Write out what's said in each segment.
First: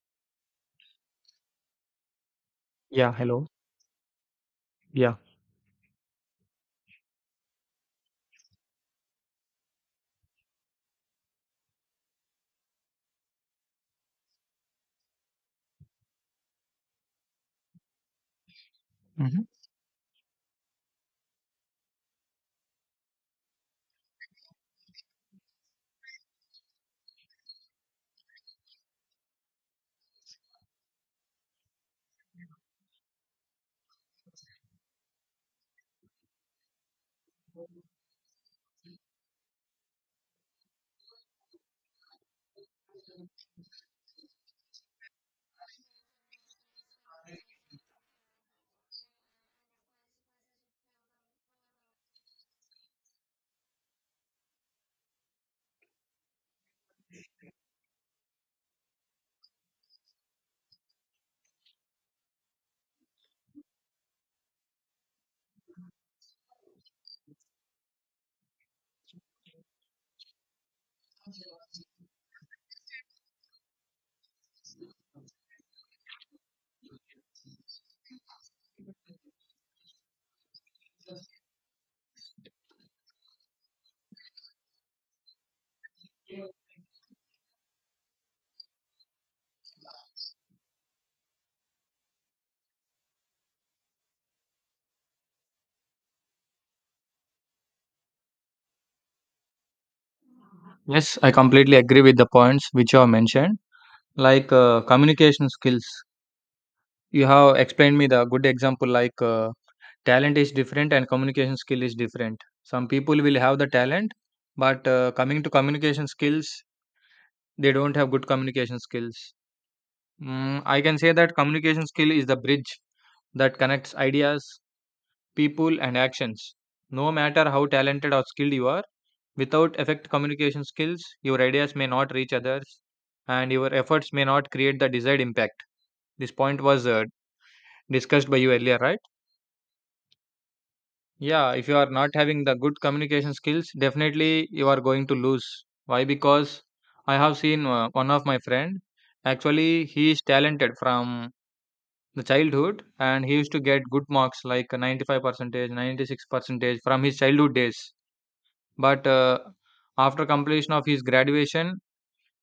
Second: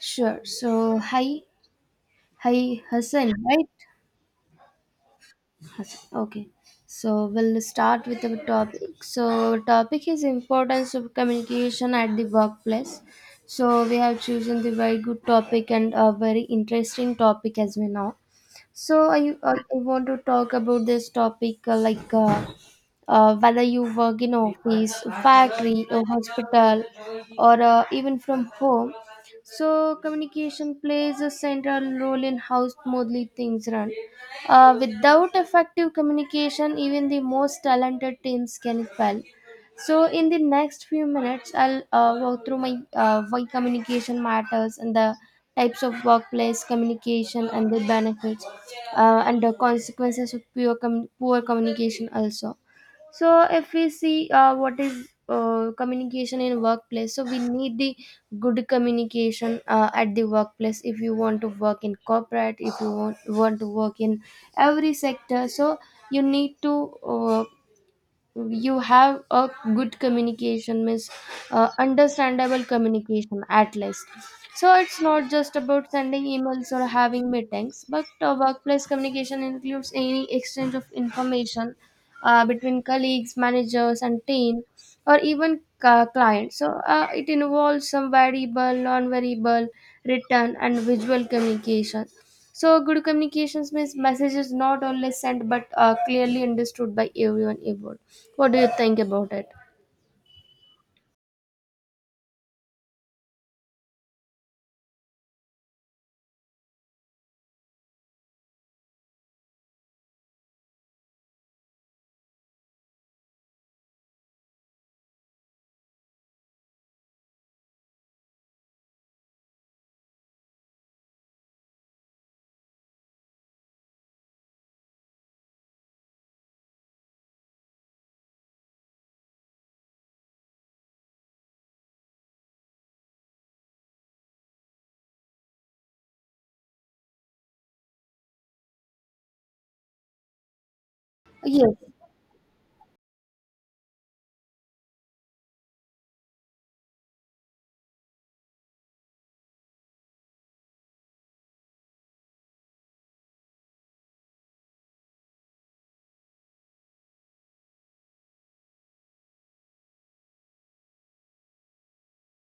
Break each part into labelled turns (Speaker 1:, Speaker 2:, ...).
Speaker 1: Sure. So, hi,
Speaker 2: Yeah,
Speaker 1: Hassan,
Speaker 2: hello.
Speaker 1: right?
Speaker 2: Yeah.
Speaker 1: Okay, so we'll start with the topic. So topic is importance of communication at the workplace. So we have chosen the very good topic and a very interesting topic as we know. So I,
Speaker 2: Mhm.
Speaker 1: I I want to talk about this topic whether you work in office, factory, or hospital, or even from home. So communication plays a central role in how smoothly things run. Without effective communication, even the most talented teams can fail. So, in the next few minutes, I'll walk through my why communication matters, and the types of workplace communication, and the benefits and the consequences of poor communication also. So if we see what is communication in workplace, so we need the good communication at the workplace. If you want to work in corporate, if you want to work in every sector, so you need to you have a good communication, means understandable communication at least. So it's not just about sending emails or having meetings, but workplace communication includes any exchange of information between colleagues, managers, and team, or even clients. So it involves some variable, non-variable, written and visual communication. So good communications means message is not only sent but clearly understood by everyone involved. What do you think about it?
Speaker 2: Yes, I completely agree with the points which you have mentioned, like communication skills. You have explained me the good example, like talent is different and communication skill is different. Some people will have the talent, but coming to communication skills, they don't have good communication skills. I can say that communication skill is the bridge that connects ideas, people, and actions. No matter how talented or skilled you are, without effective communication skills, your ideas may not reach others, and your efforts may not create the desired impact. This point was discussed by you earlier, right? Yeah, if
Speaker 1: Yes,
Speaker 2: you are not having the good communication skills, definitely you are going to lose. Why? Because I have seen one of my friend. Actually, he is talented from the childhood, and he used to get good marks like 95 percentage, 96 percentage from his childhood days. But after completion of his graduation,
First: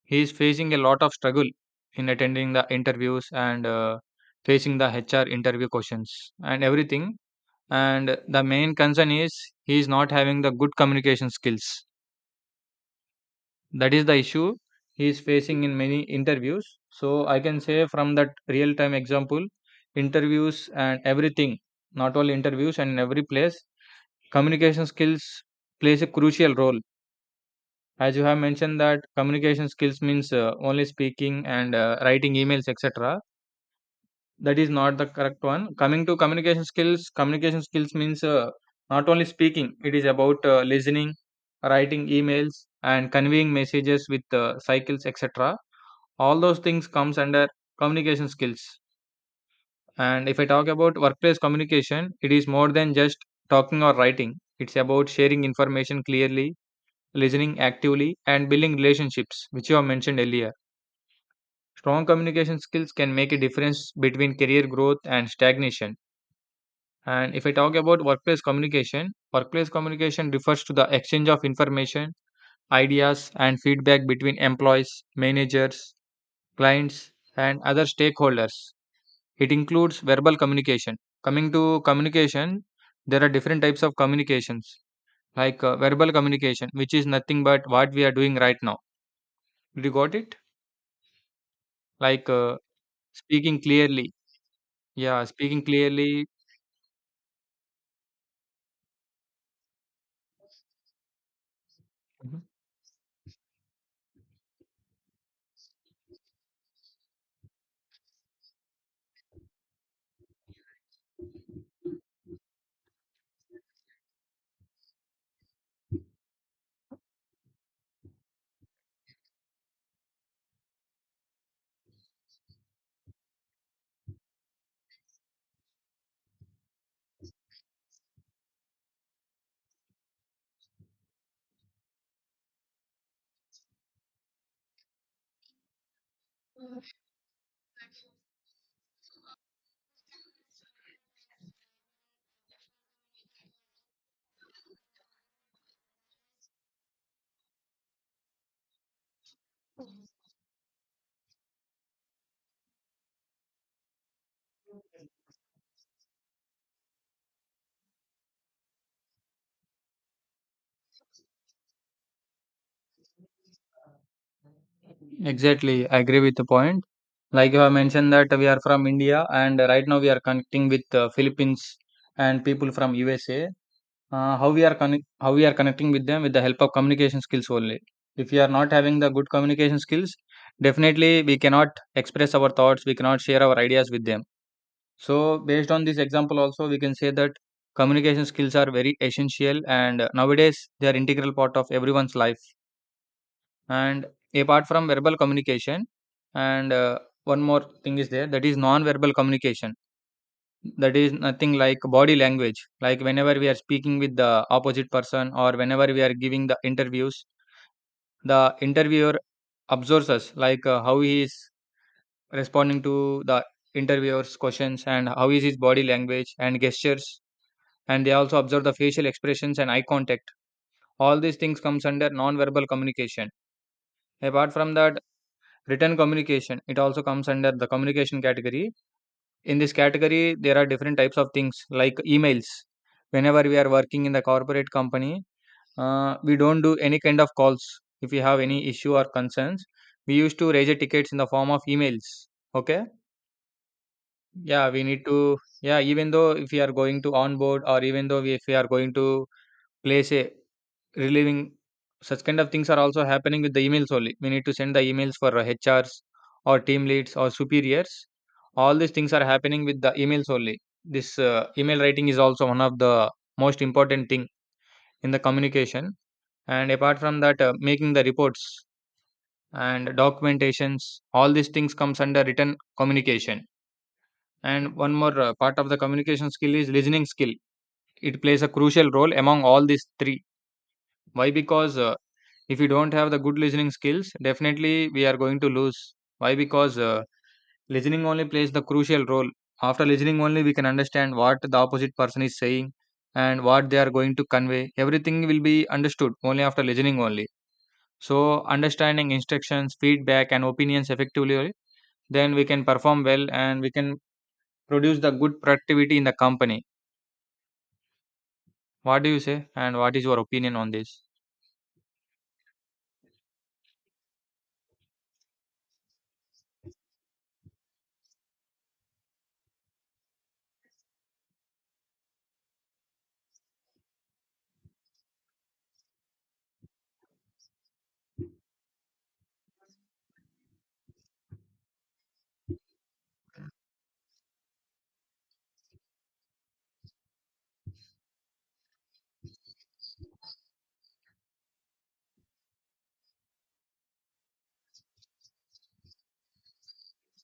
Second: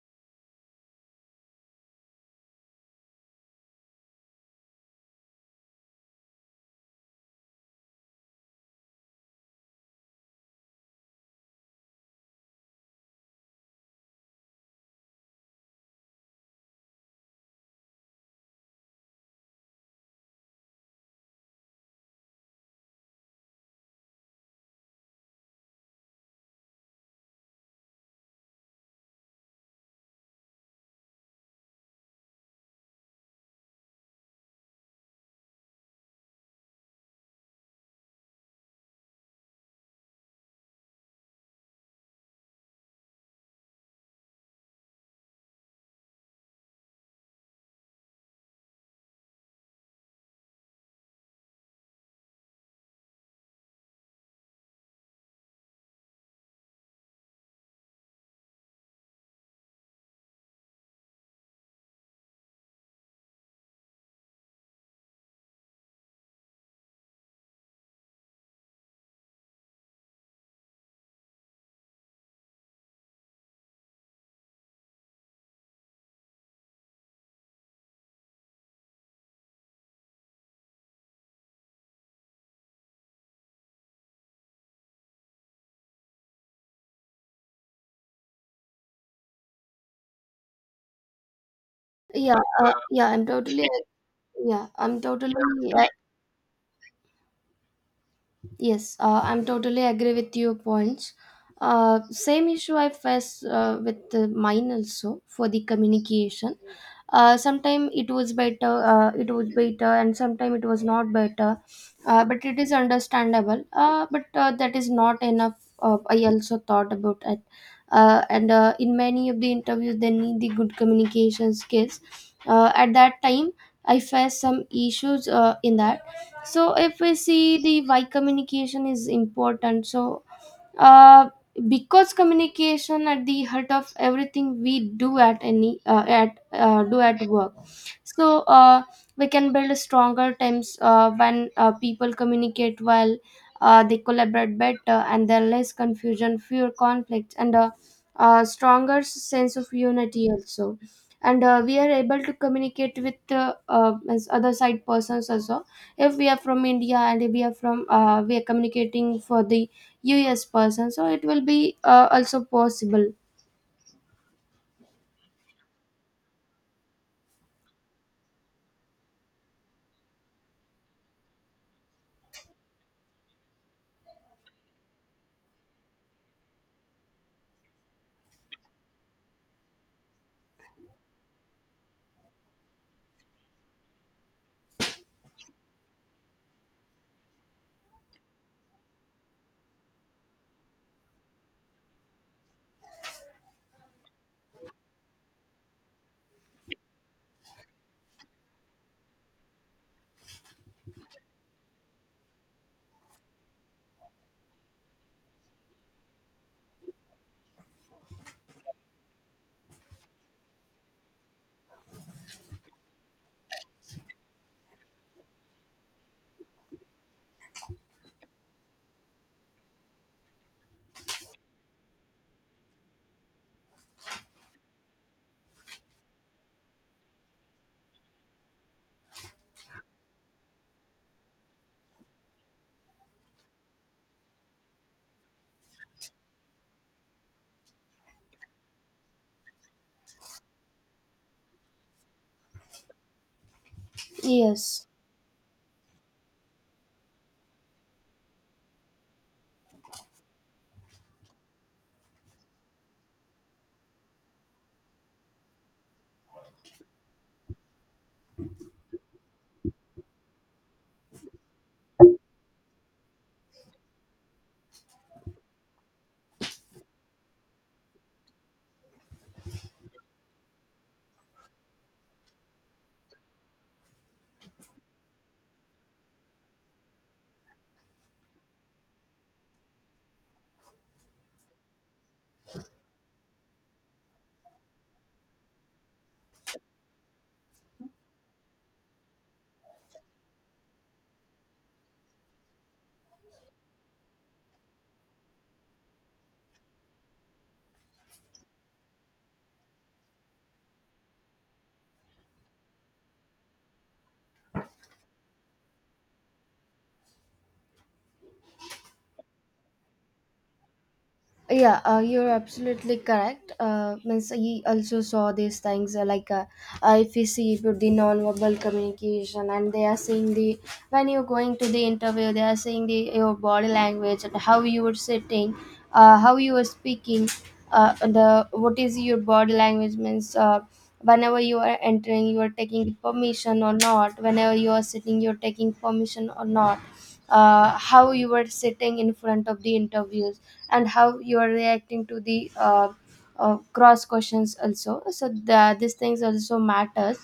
Speaker 2: he is facing a lot of struggle in attending the interviews and facing the HR interview questions and everything. And the main concern is he is not having the good communication skills. That is the issue he is facing in many interviews. So I can say from that real time example, interviews and everything, not only interviews and in every place, communication skills plays a crucial role. As you have mentioned that communication skills means only speaking and writing emails, etc. That is not the correct one. Coming to communication skills means not only speaking, it is about listening, writing emails, and conveying messages with cycles, etc. All those things comes under communication skills. And if I talk about workplace communication, it is more than just talking or writing. It's about sharing information clearly, listening actively, and building relationships, which you have mentioned earlier. Strong communication skills can make a difference between career growth and stagnation. And if I talk about workplace communication refers to the exchange of information, ideas, and feedback between employees, managers, clients, and other stakeholders. It includes verbal communication. Coming to communication, there are different types of communications, like verbal communication, which is nothing but what we are doing right now. Did you got it? Like
Speaker 1: yeah, yeah. I'm
Speaker 2: speaking
Speaker 1: totally,
Speaker 2: clearly.
Speaker 1: yeah, I'm
Speaker 2: Yeah,
Speaker 1: totally
Speaker 2: speaking clearly.
Speaker 1: Yes, I'm totally agree with your points. Same issue I face with mine also for the communication. Uh, sometime it was better, and sometime it was not better. But it is understandable. But that is not enough. I also thought about it. And In many of the interviews, they need the good communication skills. At that time, I faced some issues in that. So if we see the why communication is important, so uh, because communication at the heart of everything we do at any at do at work. So we can build stronger teams when people communicate well, they collaborate better, and there are less confusion, fewer conflicts, and a stronger sense of unity also. And we are able to communicate with as other side persons also. If we are from india, and we are from we are communicating for the US person, so it will be also possible.
Speaker 2: Exactly, I agree with the point. Like you have mentioned that we are from India, and right now we are connecting with Philippines and people from USA. How we are connecting with them with the help of communication skills only. If we are not having the good communication skills, definitely we cannot express our thoughts. We cannot share our ideas with them. So based on this example, also we can say that communication skills are very essential, and nowadays they are integral part of everyone's life. And apart from verbal communication, and one more thing is there, that is non verbal communication. That is nothing like body language. Like whenever we are speaking with the opposite person or whenever we are giving the interviews, the interviewer observes us, like how he is responding to the interviewer's questions and how is his body language and gestures. And they also observe the facial expressions and eye contact. All these things comes under non verbal communication. Apart from that, written communication, it also comes under the communication category. In this category, there are different types of things like emails. Whenever we are working in the corporate company, we don't do any kind of calls. If we have any issue or concerns, we used to raise a tickets in the form of emails. Okay. Yeah, we
Speaker 1: Yes.
Speaker 2: need to. Yeah, even though if we are going to onboard, or even though we, if we are going to place a relieving, such kind of things are also happening with the emails only. We need to send the emails for HRs or team leads or superiors. All these things are happening with the emails only. This email writing is also one of the most important thing in the communication. And apart from that, making the reports and documentations, all these things comes under written communication. And one more part of the communication skill is listening skill. It plays a crucial role among all these three. Why? Because if we don't have the good listening skills, definitely we are going to lose. Why? Because listening only plays the crucial role. After listening only we can understand what the opposite person is saying, and what they are going to convey. Everything will be understood only after listening only. So understanding instructions, feedback, and opinions effectively, then we can perform well, and we can produce the good productivity in the company. What do you say, and what is your opinion on this?
Speaker 1: Yeah, you're absolutely correct. Means he also saw these things if you see about the non-verbal communication, and they are seeing the when you're going to the interview, they are seeing the your body language, and how you were sitting, how you were speaking, the what is your body language means. Whenever you are entering, you are taking permission or not. Whenever you are sitting, you are taking permission or not, how you were sitting in front of the interviews, and how you are reacting to the cross questions also. So these things also matters.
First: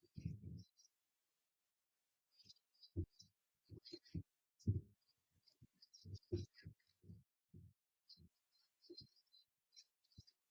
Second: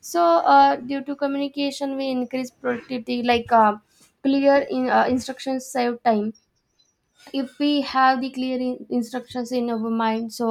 Speaker 1: So due to communication we increase productivity, like clear instructions save time. If we have the clear instructions in our mind, so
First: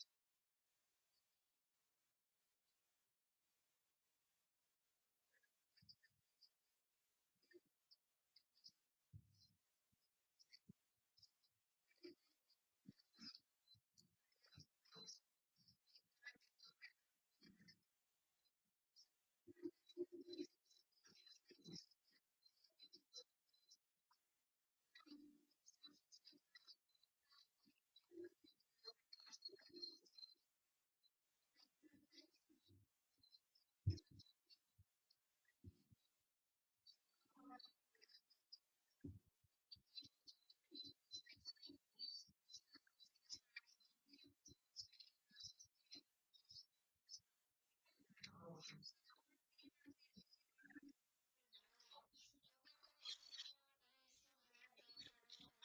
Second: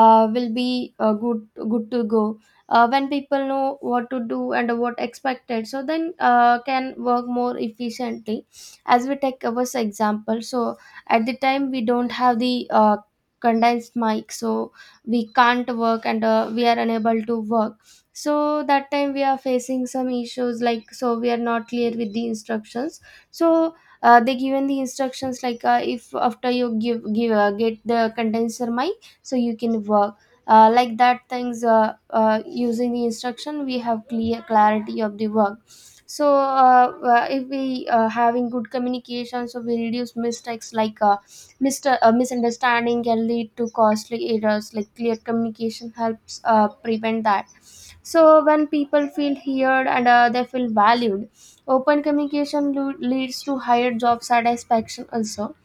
Speaker 1: will be good to go. When people know what to do and what expected, so then can work more efficiently. As we take our example, so at the time we don't have the condensed mic, so we can't work, and we are unable to work. So that time we are facing some issues, like so we are not clear with the instructions. So they given the instructions, like if after you give give get the condenser mic, so you can work. Like that things, using the instruction we have clear clarity of the work. So if we having good communication, so we reduce mistakes, like Mr. Misunderstanding can lead to costly errors. Like clear communication helps prevent that. So when people feel heard, and they feel valued. Open communication leads to higher job satisfaction also.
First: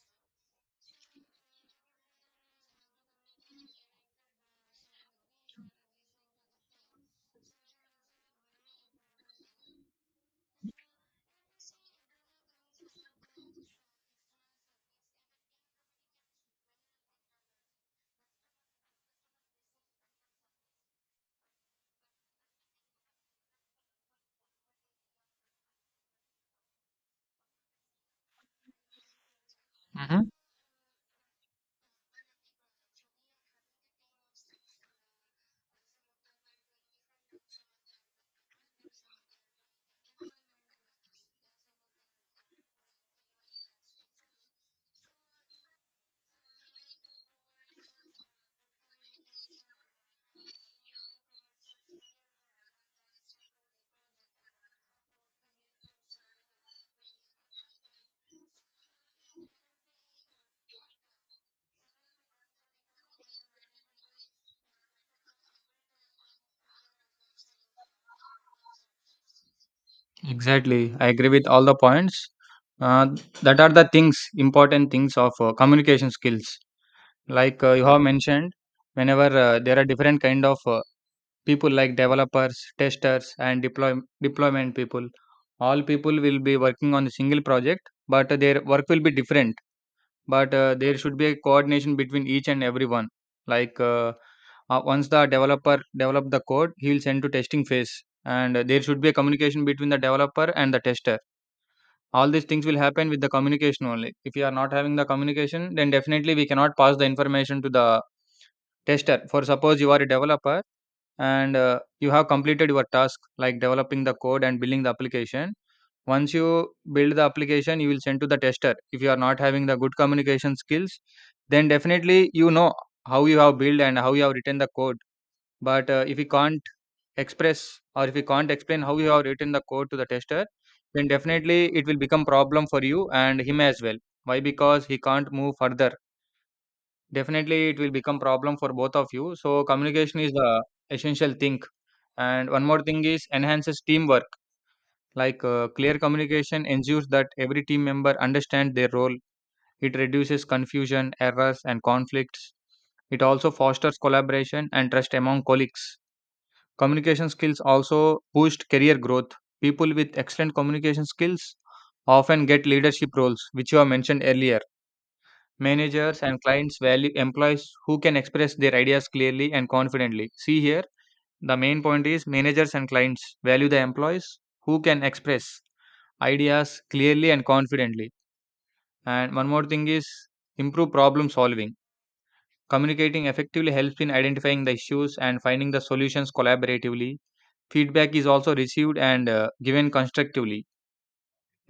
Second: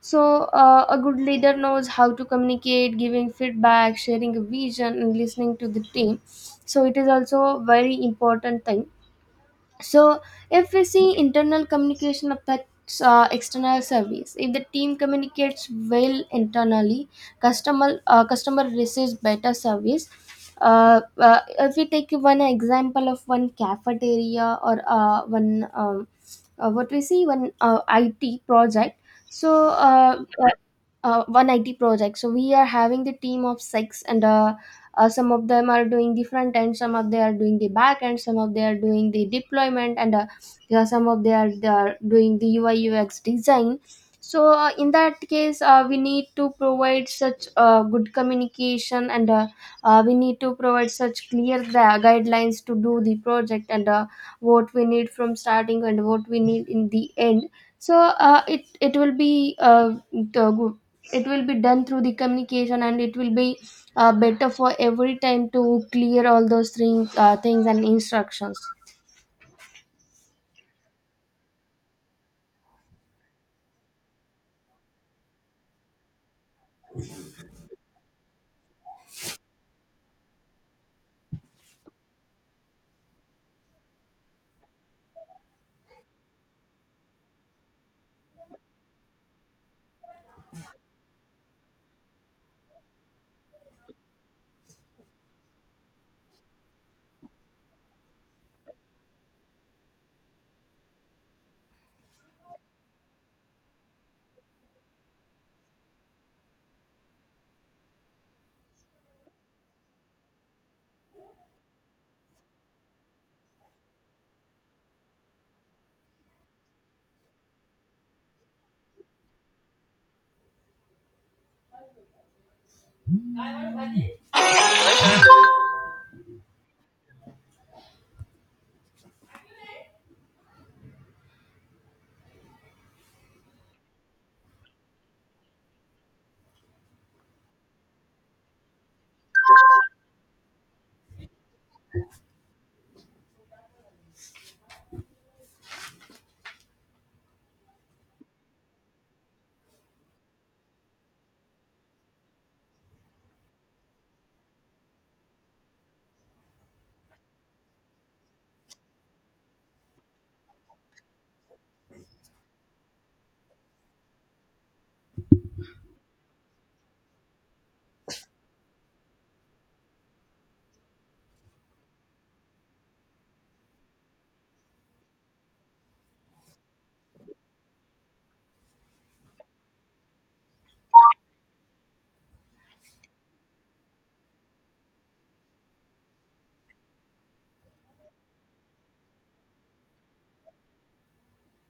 Speaker 1: So, a good leader knows how to communicate, giving feedback, sharing a vision, and listening to the team. So, it is also a very important thing. So if we see, internal communication affects external service. If the team communicates well internally, customer receives better service. If we take one example of one cafeteria, or one what we see, one IT project. So
Speaker 2: Mhm.
Speaker 1: 190 project. So we are having the team of six, and some of them are doing the front end, some of they are doing the back end, some of they are doing the deployment, and yeah, some of they are doing the ui ux design. So in that case we need to provide such good communication, and we need to provide such clear guidelines to do the project, and what we need from starting and what we need in the end. So it will be the it will be done through the communication, and it will be better for every time to clear all those things and instructions.
Speaker 2: Exactly. I agree with all the points. Uh, that are the things, important things of communication skills. Like you have mentioned, whenever there are different kind of people like developers, testers, and deployment people. All people will be working on a single project, but their work will be different. But there should be a coordination between each and everyone. Like once the developer develop the code, he will send to testing phase, and there should be a communication between the developer and the tester. All these things will happen with the communication only. If you are not having the communication, then definitely we cannot pass the information to the tester. For suppose you are a developer, and you have completed your task like developing the code and building the application. Once you build the application, you will send to the tester. If you are not having the good communication skills, then definitely you know how you have built and how you have written the code. But if you can't express, or if you can't explain how you have written the code to the tester, then definitely it will become problem for you and him as well. Why? Because he can't move further. Definitely it will become problem for both of you. So communication is the essential thing. And one more thing is, enhances teamwork. Like clear communication ensures that every team member understand their role. It reduces confusion, errors, and conflicts. It also fosters collaboration and trust among colleagues. Communication skills also boost career growth. People with excellent communication skills often get leadership roles, which you have mentioned earlier. Managers and clients value employees who can express their ideas clearly and confidently. See here, the main point is managers and clients value the employees who can express ideas clearly and confidently. And one more thing is improve problem solving. Communicating effectively helps in identifying the issues and finding the solutions collaboratively. Feedback is also received and given constructively.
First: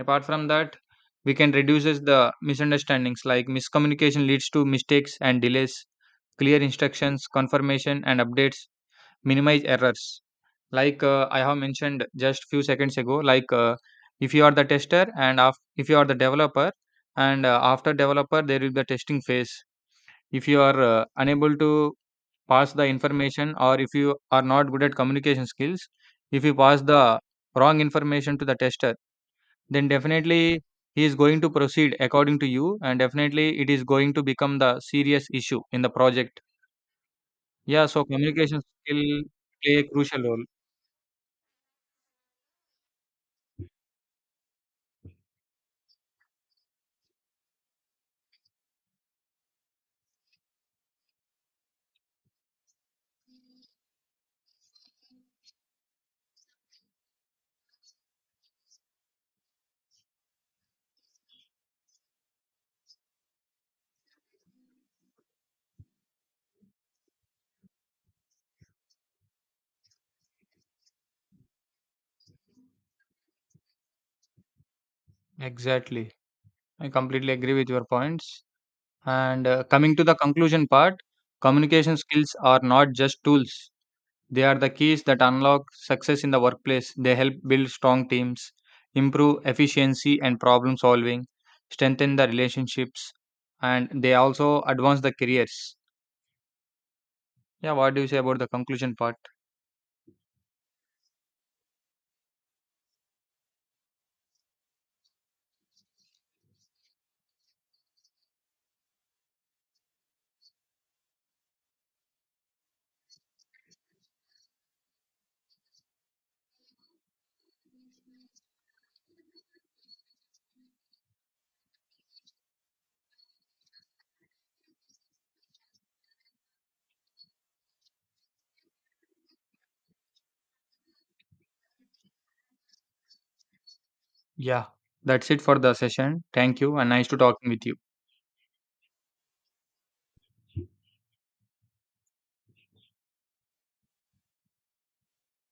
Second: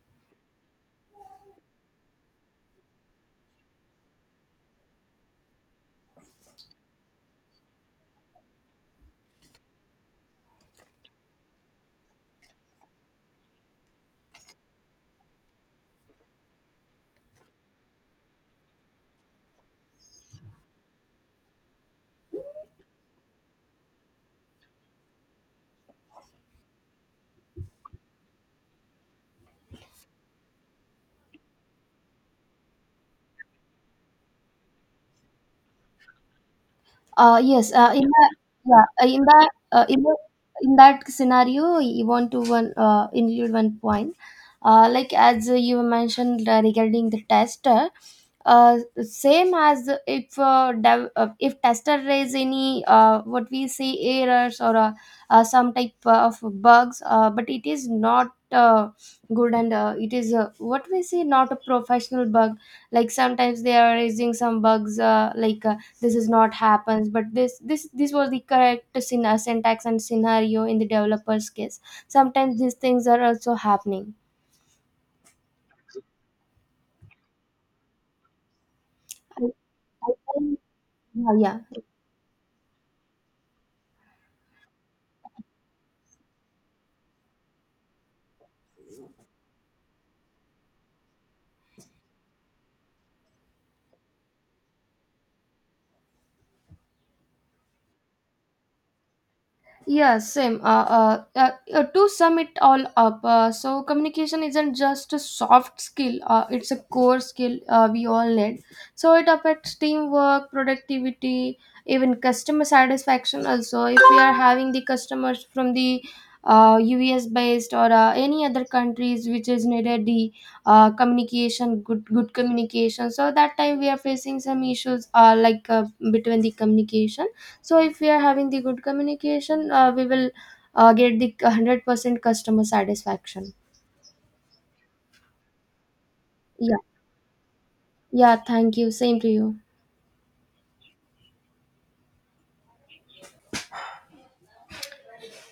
Speaker 2: Apart from that, we can reduces the misunderstandings, like miscommunication leads to mistakes and delays. Clear instructions, confirmation, and updates minimize errors. Like I have mentioned just few seconds ago, like if you are the tester and if you are the developer, and after developer there will be a testing phase. If you are unable to pass the information, or if you are not good at communication skills, if you pass the wrong information to the tester, then definitely he is going to proceed according to you, and definitely it is going to become the serious issue in the project.
Speaker 1: Uh, yes
Speaker 2: Yeah, so
Speaker 1: in that
Speaker 2: communication
Speaker 1: yeah
Speaker 2: skill
Speaker 1: in that
Speaker 2: play a
Speaker 1: in, the,
Speaker 2: crucial role.
Speaker 1: In that scenario, you want to one include one point, like as you mentioned regarding the test. Same as if if tester raise any what we say errors, or some type of bugs. But it is not good, and it is what we say, not a professional bug. Like sometimes they are raising some bugs, this is not happens, but this was the correct syntax and scenario in the developer's case. Sometimes these things are also happening.
Speaker 2: Exactly, I completely agree with your points. And
Speaker 1: I,
Speaker 2: coming to
Speaker 1: I
Speaker 2: the conclusion part,
Speaker 1: yeah yeah.
Speaker 2: communication skills are not just tools. They are the keys that unlock success in the workplace. They help build strong teams, improve efficiency and problem solving, strengthen the relationships, and they also advance the careers. Yeah, what do you say about the conclusion part?
Speaker 1: Yeah, same. To sum it all up, so communication isn't just a soft skill, it's a core skill we all need. So it affects teamwork, productivity, even customer satisfaction also. If we are having the customers from the US based, or any other countries which is needed the communication, good communication, so that time we are facing some issues between the communication. So if we are having the good communication, we will get the 100% customer satisfaction.
Speaker 2: Yeah. That's it for the session. Thank you
Speaker 1: Yeah
Speaker 2: and nice to talking with you.
Speaker 1: yeah thank you same to you